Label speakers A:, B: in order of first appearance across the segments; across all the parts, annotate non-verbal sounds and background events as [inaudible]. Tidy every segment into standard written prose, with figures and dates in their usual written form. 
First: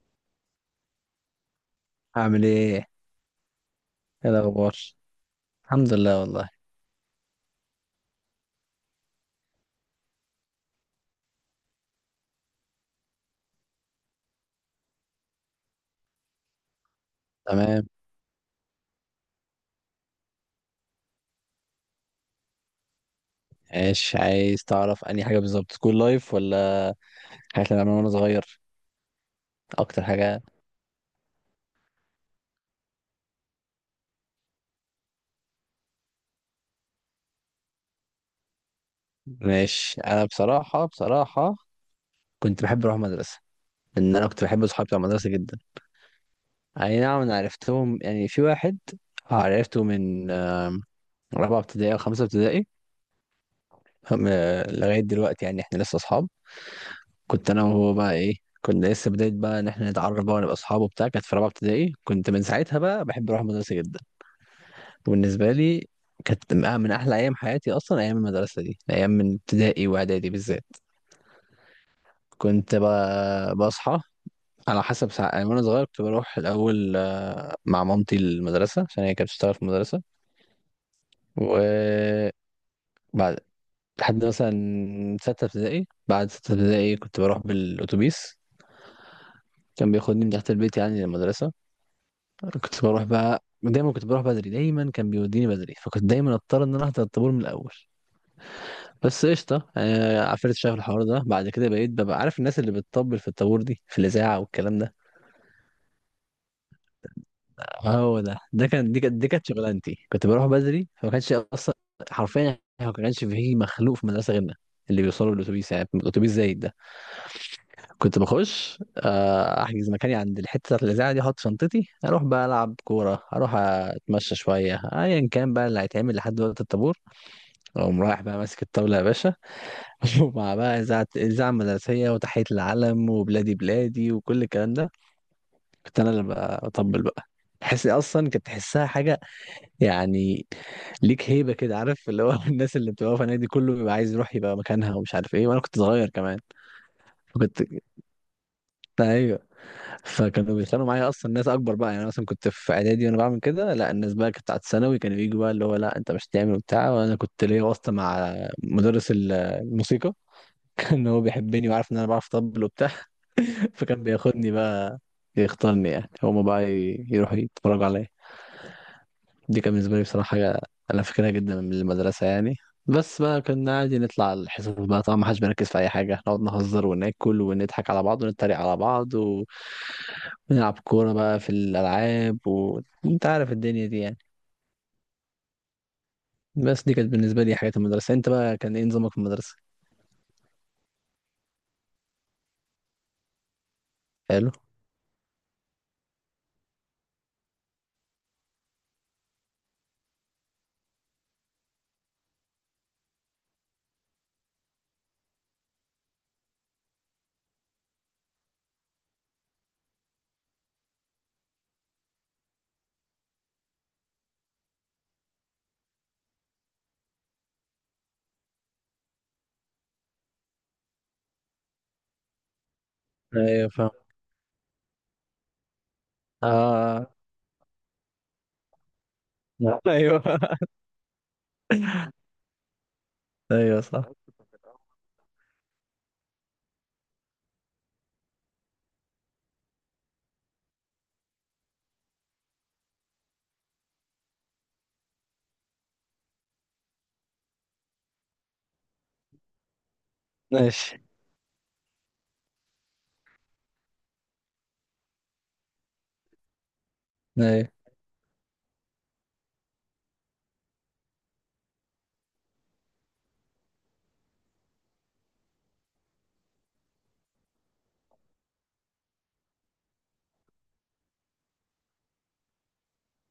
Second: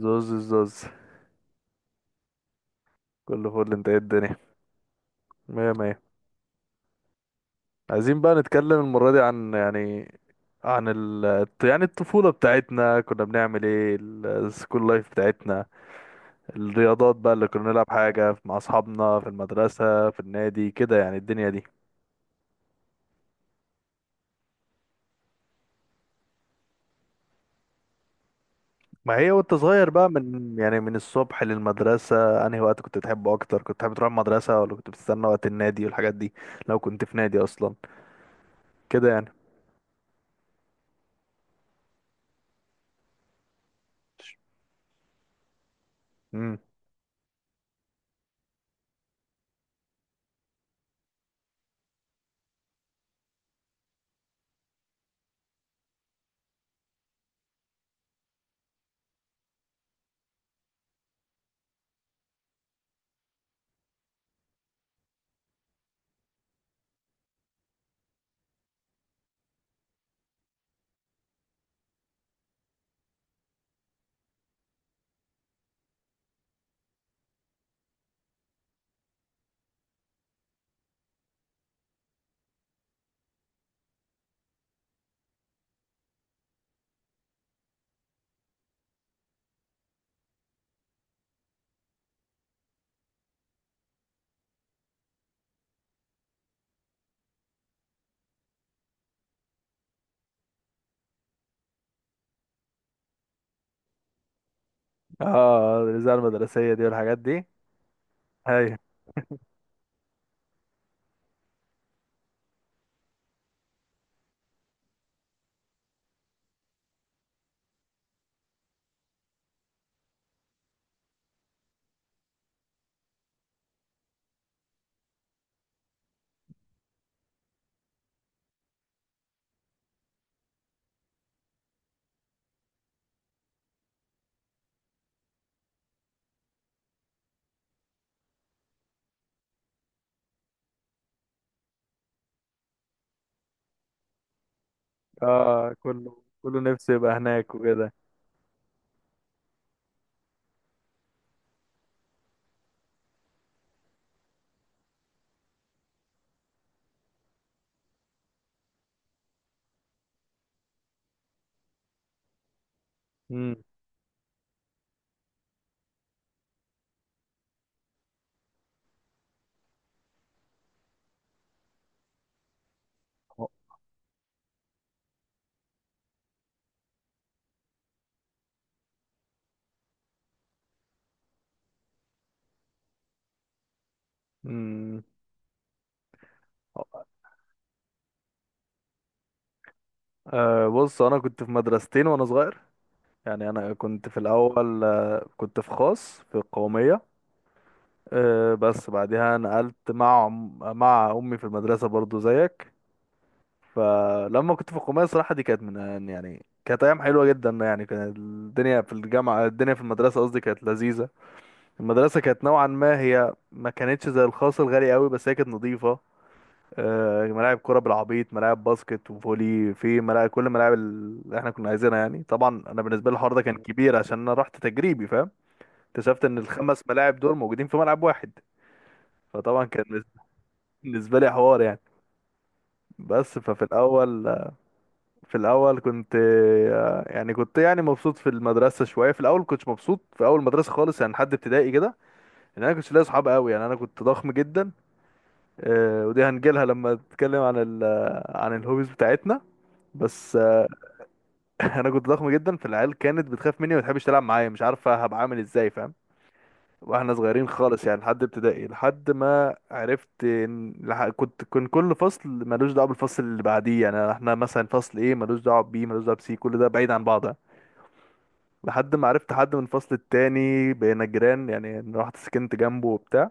A: زوز الزوز.
B: هعمل ايه؟
A: كل فل، انت ايه
B: ايه
A: الدنيا؟
B: الاخبار؟
A: مية
B: الحمد
A: مية.
B: لله والله.
A: عايزين بقى نتكلم المرة دي عن، يعني عن ال يعني الطفولة بتاعتنا، كنا بنعمل ايه؟ السكول لايف بتاعتنا، الرياضات بقى اللي كنا نلعب،
B: تمام.
A: حاجة مع أصحابنا في المدرسة، في النادي كده، يعني الدنيا دي.
B: ايش عايز تعرف انهي حاجه بالظبط، سكول لايف ولا حاجات اللي انا وانا صغير؟
A: ما هي وانت صغير
B: اكتر
A: بقى،
B: حاجه؟
A: من الصبح للمدرسة انهي وقت كنت تحبه أكتر؟ كنت تحب تروح المدرسة، ولا كنت بتستنى وقت النادي والحاجات دي؟ لو كنت في نادي أصلا، كده يعني.
B: ماشي. انا بصراحه كنت بحب اروح مدرسه، لان انا كنت بحب اصحابي بتوع المدرسه جدا.
A: امم
B: اي نعم، انا عرفتهم يعني في واحد عرفته من رابعه ابتدائي او خمسه ابتدائي، لغايه دلوقتي يعني احنا لسه اصحاب. كنت انا وهو بقى ايه، كنا لسه بداية بقى إن إحنا نتعرف بقى ونبقى أصحاب وبتاع، كانت في رابعة ابتدائي، كنت من ساعتها بقى بحب أروح المدرسة جدا. بالنسبة لي كانت من أحلى أيام حياتي أصلا، أيام المدرسة دي، أيام من ابتدائي وإعدادي بالذات. بصحى على حسب ساعة، يعني وأنا صغير كنت بروح الأول، مع مامتي المدرسة عشان هي كانت بتشتغل في المدرسة. وبعد لحد مثلا ستة ابتدائي، بعد ستة ابتدائي كنت بروح بالأتوبيس، كان بياخدني من تحت البيت يعني للمدرسة. كنت بروح بقى دايما، كنت بروح بدري دايما، كان بيوديني بدري، فكنت دايما اضطر ان انا احضر الطابور من الاول. بس قشطه، عفريت شاف الحوار ده. بعد كده بقيت ببقى عارف الناس اللي بتطبل في الطابور دي في الاذاعه والكلام ده.
A: اه الاذاعه المدرسيه دي والحاجات دي.
B: هو ده، ده
A: ايوه.
B: كان دي كانت دي كانت شغلانتي. كنت بروح بدري، فما كانش اصلا، حرفيا ما كانش فيه مخلوق في المدرسه غيرنا اللي بيوصلوا بالاتوبيس، يعني الاتوبيس زايد ده. كنت بخش، احجز مكاني عند الحته بتاعت الاذاعه دي، احط شنطتي، اروح بقى العب كوره، اروح اتمشى شويه، ايا كان بقى اللي هيتعمل لحد وقت الطابور. اقوم رايح بقى ماسك الطاوله يا باشا. [laughs] ومع بقى إذاعة مدرسية وتحية العلم وبلادي بلادي وكل الكلام ده، كنت أنا اللي بطبل بقى. تحس أصلا، كنت تحسها حاجة يعني، ليك هيبة كده، عارف اللي هو، [laughs] الناس اللي بتبقى في النادي كله بيبقى عايز يروح يبقى مكانها ومش عارف إيه، وأنا
A: اه،
B: كنت صغير
A: كله
B: كمان.
A: كله نفسه يبقى هناك
B: فكنت
A: وكده.
B: [laughs] أيوه. فكانوا بيتخانقوا معايا أصلا ناس أكبر بقى، يعني أنا مثلا كنت في إعدادي وأنا بعمل كده، لا الناس بقى كانت بتاعت ثانوي كانوا ييجوا بقى اللي هو لا أنت مش هتعمل وبتاع، وأنا كنت ليا واسطة مع مدرس الموسيقى، [laughs] ان هو بيحبني وعارف ان انا بعرف اطبل وبتاع.
A: امم.
B: [laughs] فكان بياخدني بقى، يختارني يعني، هما بقى يروحوا يتفرجوا عليا. دي كان بالنسبة لي بصراحة حاجة أنا فاكرها جدا من المدرسة يعني. بس بقى كنا عادي نطلع الحصص بقى، طبعا ما حدش بيركز في أي حاجة، نقعد نهزر وناكل ونضحك على بعض ونتريق على بعض ونلعب كورة بقى في الألعاب، وأنت عارف الدنيا دي يعني.
A: امم.
B: بس دي كانت بالنسبة لي حاجات المدرسة. أنت بقى كان إيه نظامك في المدرسة؟
A: آه، بص انا كنت في مدرستين وانا صغير. يعني انا كنت في
B: حلو.
A: الاول، كنت في خاص في القوميه. بس بعدها نقلت مع امي في المدرسه، برضو زيك. فلما كنت في القوميه، صراحه دي كانت من، كانت ايام حلوه جدا يعني. كانت الدنيا في الجامعه، الدنيا في المدرسه قصدي، كانت لذيذه. المدرسه كانت نوعا ما، هي ما كانتش زي الخاص الغالي قوي، بس هي كانت نظيفه. ملاعب كرة بالعبيط، ملاعب باسكت وفولي، في ملاعب، كل ملاعب اللي احنا كنا عايزينها يعني. طبعا انا بالنسبة لي الحوار ده كان
B: أيوه فاهم.
A: كبير، عشان انا رحت تجريبي، فاهم؟ اكتشفت ان الخمس
B: آه.
A: ملاعب دول موجودين في ملعب واحد. فطبعا
B: [laughs]
A: كان
B: أيوه.
A: بالنسبة لي حوار يعني. بس ففي
B: أيوه صح.
A: الاول، في الاول كنت، يعني كنت يعني مبسوط في المدرسة شوية. في الاول كنتش مبسوط في اول مدرسة خالص يعني، لحد ابتدائي كده. لان انا كنتش لاقي صحاب قوي يعني. انا كنت ضخم جدا، ودي هنجيلها لما اتكلم عن عن الهوبيز بتاعتنا، بس.
B: ماشي.
A: [laughs] انا كنت ضخم جدا، فالعيال كانت بتخاف مني وما تحبش تلعب معايا، مش عارفه هبقى عامل ازاي، فاهم؟ واحنا صغيرين
B: ايوه.
A: خالص يعني، لحد ابتدائي، لحد ما عرفت كنت كان كل فصل ملوش دعوه بالفصل اللي بعديه، يعني احنا مثلا فصل ايه ملوش دعوه بي، ملوش دعوه بسي، كل ده بعيد عن بعض. لحد ما عرفت حد من الفصل التاني بقينا جيران، يعني أنا رحت سكنت جنبه وبتاع.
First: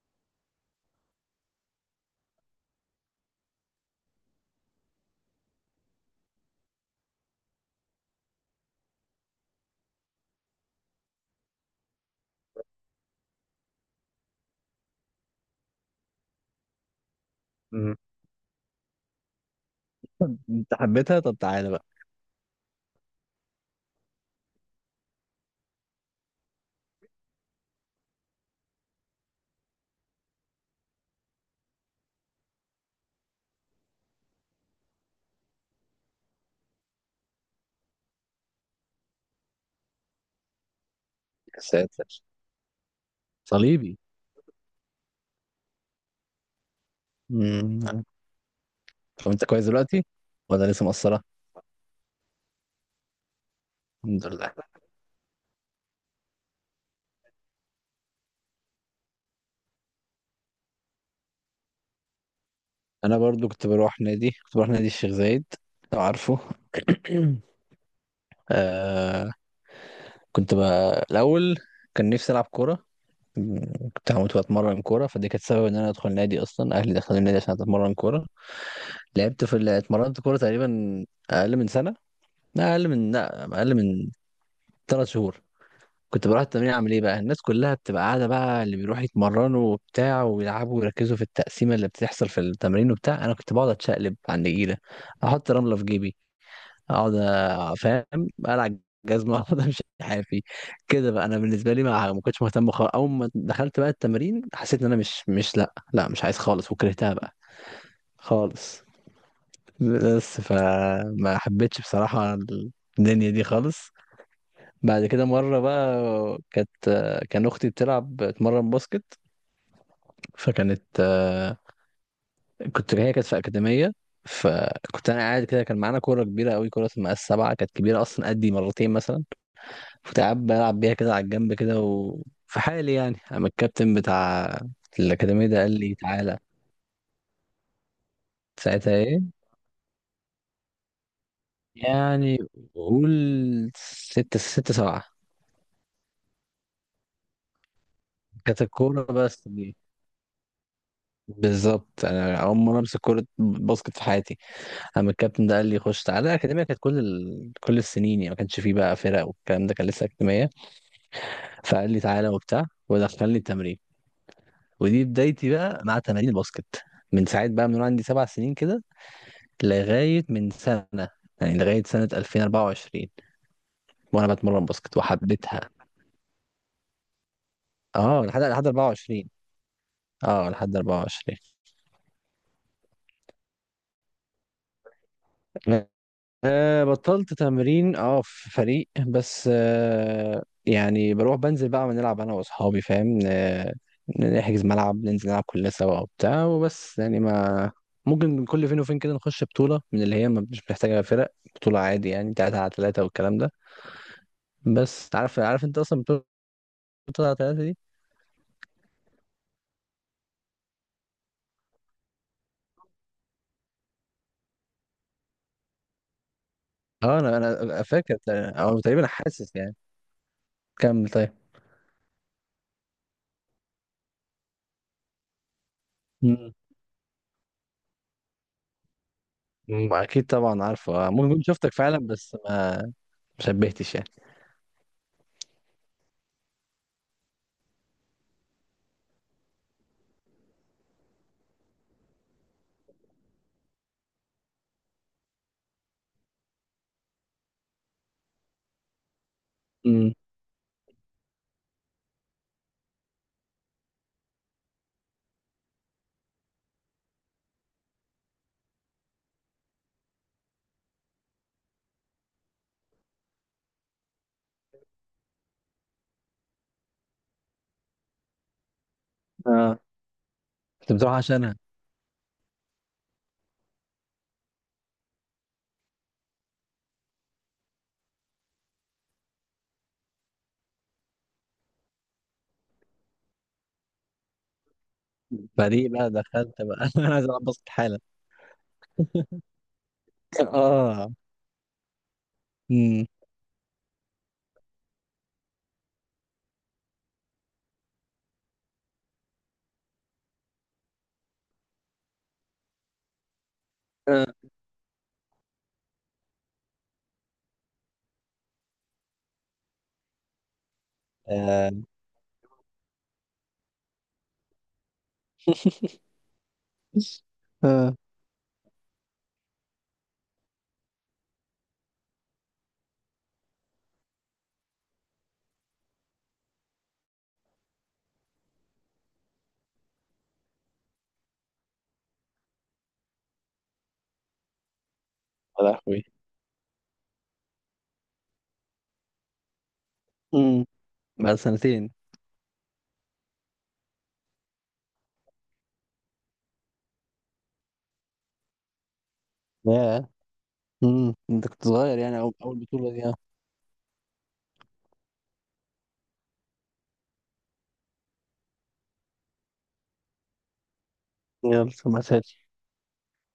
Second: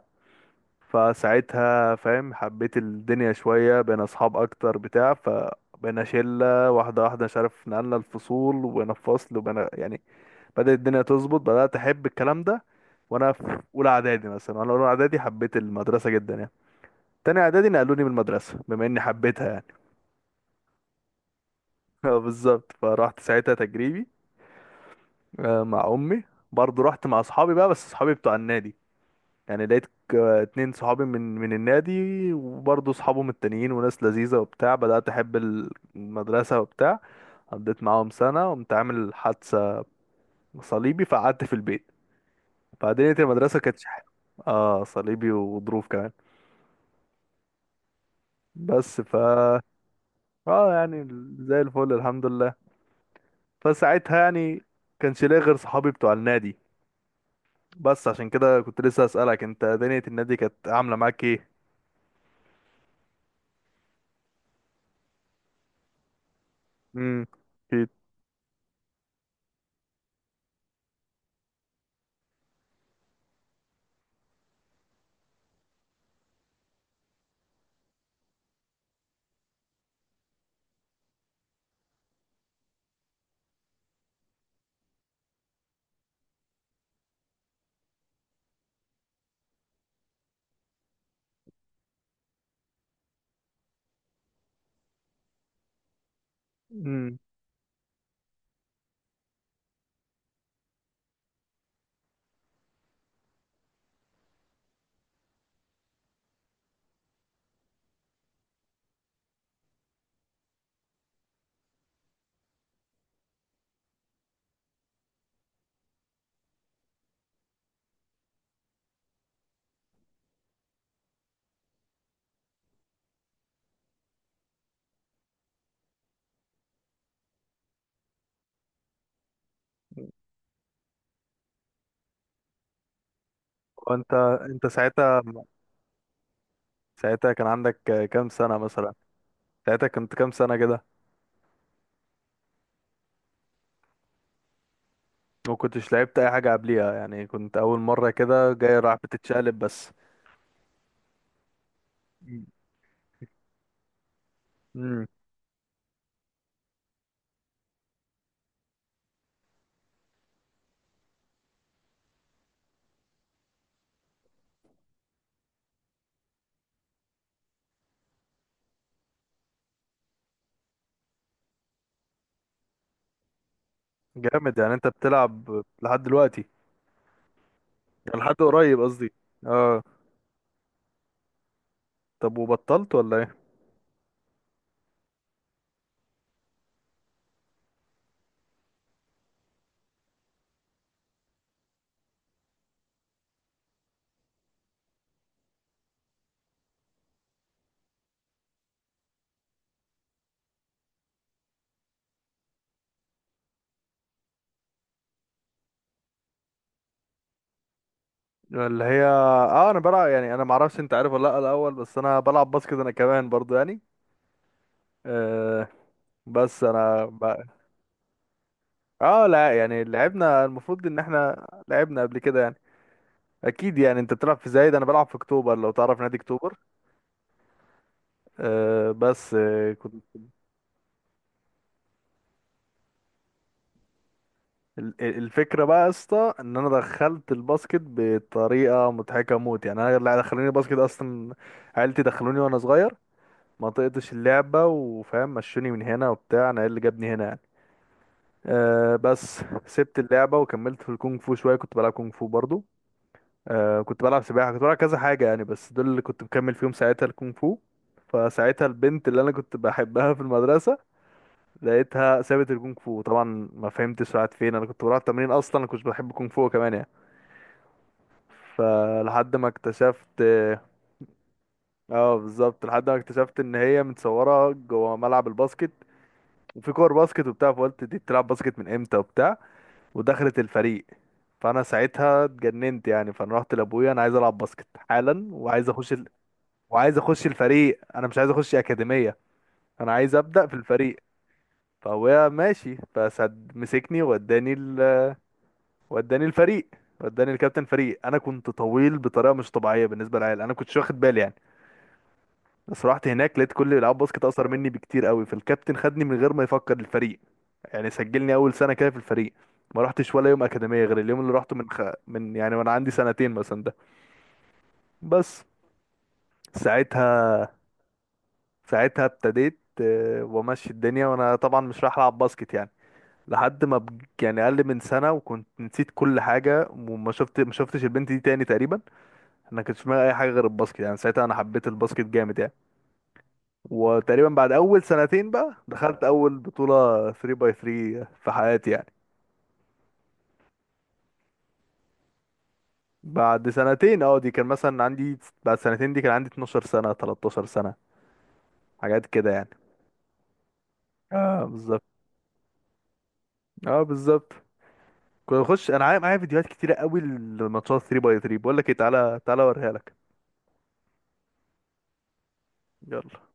A: فساعتها فاهم حبيت الدنيا شويه، بقينا اصحاب اكتر بتاع، ف، بقينا شلة واحدة. مش عارف نقلنا الفصول وبقينا في فصل وبقينا يعني، بدأت الدنيا تظبط، بدأت أحب الكلام ده. وأنا في أولى إعدادي مثلا، وأنا أولى إعدادي حبيت المدرسة جدا يعني. تاني إعدادي
B: مم.
A: نقلوني من المدرسة بما إني حبيتها يعني.
B: انت حبيتها؟ طب تعالى بقى.
A: [laughs] بالظبط، فرحت ساعتها تجريبي، مع أمي. برضه رحت مع أصحابي بقى، بس أصحابي بتوع النادي يعني. لقيت اتنين صحابي من النادي، وبرضه أصحابهم التانيين وناس لذيذة وبتاع. بدأت أحب المدرسة وبتاع. قضيت معاهم سنة وقمت عامل حادثة صليبي، فقعدت في
B: يا
A: البيت.
B: ساتر.
A: فدنيا المدرسة
B: صليبي.
A: اه، صليبي وظروف كمان،
B: مم.
A: بس ف.
B: طب انت كويس دلوقتي ولا
A: اه
B: لسه
A: يعني
B: مقصرة؟
A: زي الفل الحمد لله. فساعتها
B: الحمد لله.
A: يعني، كانش ليا غير صحابي بتوع النادي. بس عشان كده كنت لسه اسالك، انت دنيا النادي كانت عامله معاك ايه؟
B: انا برضو كنت بروح نادي، كنت بروح نادي الشيخ زايد، لو عارفه.
A: امم.
B: [clears throat]
A: اكيد.
B: آه. كنت بقى الاول، كان نفسي العب كورة، مم، كنت هموت واتمرن كورة. فدي كانت سبب ان انا ادخل نادي اصلا، اهلي دخلوا النادي عشان اتمرن كورة. لعبت اتمرنت كورة تقريبا اقل من سنة، لا اقل من 3 شهور. كنت بروح التمرين، اعمل ايه بقى، الناس كلها بتبقى قاعده بقى، اللي بيروحوا يتمرنوا وبتاع ويلعبوا ويركزوا في التقسيمه اللي بتحصل في التمرين وبتاع، انا كنت بقعد اتشقلب على النجيله، احط رمله في جيبي،
A: امم.
B: فاهم، العب جزمه، [laughs] اقعد امشي حافي كده بقى. انا بالنسبه لي ما كنتش مهتم خالص. اول ما دخلت بقى التمرين حسيت ان انا مش مش لا لا مش عايز خالص، وكرهتها بقى خالص. بس فما حبيتش بصراحه الدنيا دي خالص. بعد كده مرة بقى، كانت كان أختي بتلعب، بتمرن باسكت، فكانت آه، كنت هي كانت في أكاديمية. فكنت أنا قاعد كده، كان معانا كورة كبيرة أوي، كورة اسمها السبعة، كانت كبيرة أصلا قدي مرتين مثلا. كنت قاعد بلعب بيها كده على الجنب كده وفي حالي يعني، أما الكابتن
A: وانت
B: بتاع
A: انت ساعتها
B: الأكاديمية ده قال لي تعالى.
A: ساعتها كان عندك كام سنه مثلا؟
B: ساعتها إيه؟
A: ساعتها كنت كام سنه كده؟
B: يعني، قول، ستة، ستة سبعة.
A: ما كنتش لعبت اي حاجه قبليها يعني، كنت اول مره كده
B: كانت
A: جاي راح
B: الكورة بس
A: بتتشقلب
B: دي،
A: بس.
B: بالظبط أنا أول مرة أمسك كورة باسكت في حياتي.
A: امم.
B: اما الكابتن ده قال لي خش تعالى، الاكاديميه كانت كل ال... كل السنين يعني، ما كانش فيه بقى فرق والكلام ده، كان لسه اكاديميه. فقال لي تعالى وبتاع ودخلني التمرين، ودي بدايتي بقى مع تمارين الباسكت. من ساعه بقى، من وأنا عندي 7 سنين كده لغايه من سنه، يعني لغايه سنه 2024، وانا
A: جامد،
B: بتمرن
A: يعني انت
B: باسكت
A: بتلعب
B: وحبيتها.
A: لحد دلوقتي؟ يعني
B: اه
A: لحد
B: لحد
A: قريب قصدي.
B: 24.
A: اه.
B: اه لحد 24.
A: طب وبطلت ولا ايه؟
B: أه بطلت تمرين اه في فريق، بس أه يعني بروح بنزل بقى بنلعب انا واصحابي فاهم أه، نحجز ملعب ننزل نلعب كلنا سوا وبتاع وبس يعني ما، ممكن كل فين وفين كده نخش بطولة، من اللي هي مش محتاجة فرق، بطولة عادي يعني تلاتة على تلاتة والكلام ده. بس عارف، عارف انت اصلا بطولة تلاتة على تلاتة دي.
A: اللي هي، انا بلعب يعني، انا معرفش انت عارف ولا لا الاول، بس انا بلعب باسكت انا كمان برضو يعني. آه، بس انا
B: اه
A: ب...
B: انا، انا فاكر او تقريبا
A: اه،
B: حاسس
A: لا
B: يعني.
A: يعني لعبنا، المفروض ان
B: كمل طيب.
A: احنا لعبنا قبل كده يعني. اكيد يعني، انت بتلعب في زايد، انا بلعب في اكتوبر، لو تعرف نادي
B: مم.
A: اكتوبر. آه، بس كنت.
B: اكيد طبعا عارفه، ممكن كنت شفتك فعلا بس ما شبهتش يعني.
A: الفكره بقى يا اسطى، ان انا دخلت الباسكت بطريقه مضحكه موت يعني. انا اللي دخلوني الباسكت اصلا، عيلتي دخلوني وانا صغير. ما طقتش اللعبه، وفاهم مشوني من هنا وبتاع، انا إيه اللي جابني هنا يعني. أه، بس سبت اللعبة وكملت في الكونغ فو شوية، كنت بلعب كونغ فو برضو. أه، كنت بلعب سباحة، كنت بلعب كذا حاجة يعني، بس دول اللي كنت مكمل فيهم ساعتها الكونغ فو. فساعتها البنت اللي أنا كنت بحبها في المدرسة، لقيتها سابت الكونغ فو طبعا. ما فهمتش راحت فين. أنا كنت بروح التمرين أصلا، أنا كنت بحب الكونغ فو كمان يعني. فلحد ما
B: امم،
A: اكتشفت.
B: كنت بتروح عشانها؟
A: اه، بالظبط، لحد ما اكتشفت ان هي متصوره جوه ملعب الباسكت، وفي كور باسكت وبتاع، فقلت دي بتلعب باسكت من امتى وبتاع. ودخلت الفريق. فانا ساعتها اتجننت يعني، فانا رحت لابويا: انا عايز العب باسكت حالا، وعايز
B: فدي
A: اخش ال...
B: بقى دخلت بقى.
A: وعايز
B: [laughs] انا عايز
A: اخش
B: العب باسكت
A: الفريق،
B: حالا.
A: انا مش عايز اخش اكاديميه، انا عايز ابدا في الفريق.
B: اه.
A: فابويا ماشي،
B: امم.
A: فسد مسكني ووداني ال... وداني الفريق. وداني الكابتن فريق. انا كنت طويل بطريقه مش طبيعيه بالنسبه للعيال، انا كنتش واخد بالي يعني. بس رحت هناك لقيت كل اللي بيلعبوا باسكت
B: آه.
A: اقصر مني بكتير قوي، فالكابتن خدني من غير ما يفكر، الفريق. يعني سجلني اول سنه كده في الفريق. ما رحتش ولا يوم اكاديميه غير اليوم اللي رحته
B: آه.
A: من، يعني وانا عندي سنتين مثلا ده. بس.
B: آه. [laughs]
A: ساعتها، ابتديت، وامشي الدنيا، وانا طبعا مش رايح العب باسكت يعني. لحد ما يعني اقل من سنه، وكنت نسيت كل حاجه، وما شفت ما شفتش البنت دي تاني تقريبا. انا كنت في دماغي اي حاجه غير الباسكت يعني، ساعتها انا حبيت الباسكت جامد يعني. وتقريبا بعد اول سنتين بقى،
B: يا
A: دخلت
B: لهوي.
A: اول بطوله 3 باي 3 في حياتي يعني.
B: امم، بعد سنتين.
A: بعد سنتين، اه، دي كان مثلا عندي. بعد سنتين دي، كان عندي 12 سنة، 13 سنة، حاجات كده يعني.
B: ياه.
A: اه،
B: انت كنت
A: بالظبط.
B: صغير يعني، اول أول بطولة دي آه.
A: اه، بالظبط. كنت بخش انا، معايا فيديوهات كتيرة قوي لماتشات 3 باي 3. بقول لك ايه، تعالى تعالى اوريها لك.
B: يلا ما تهاتش.
A: يلا.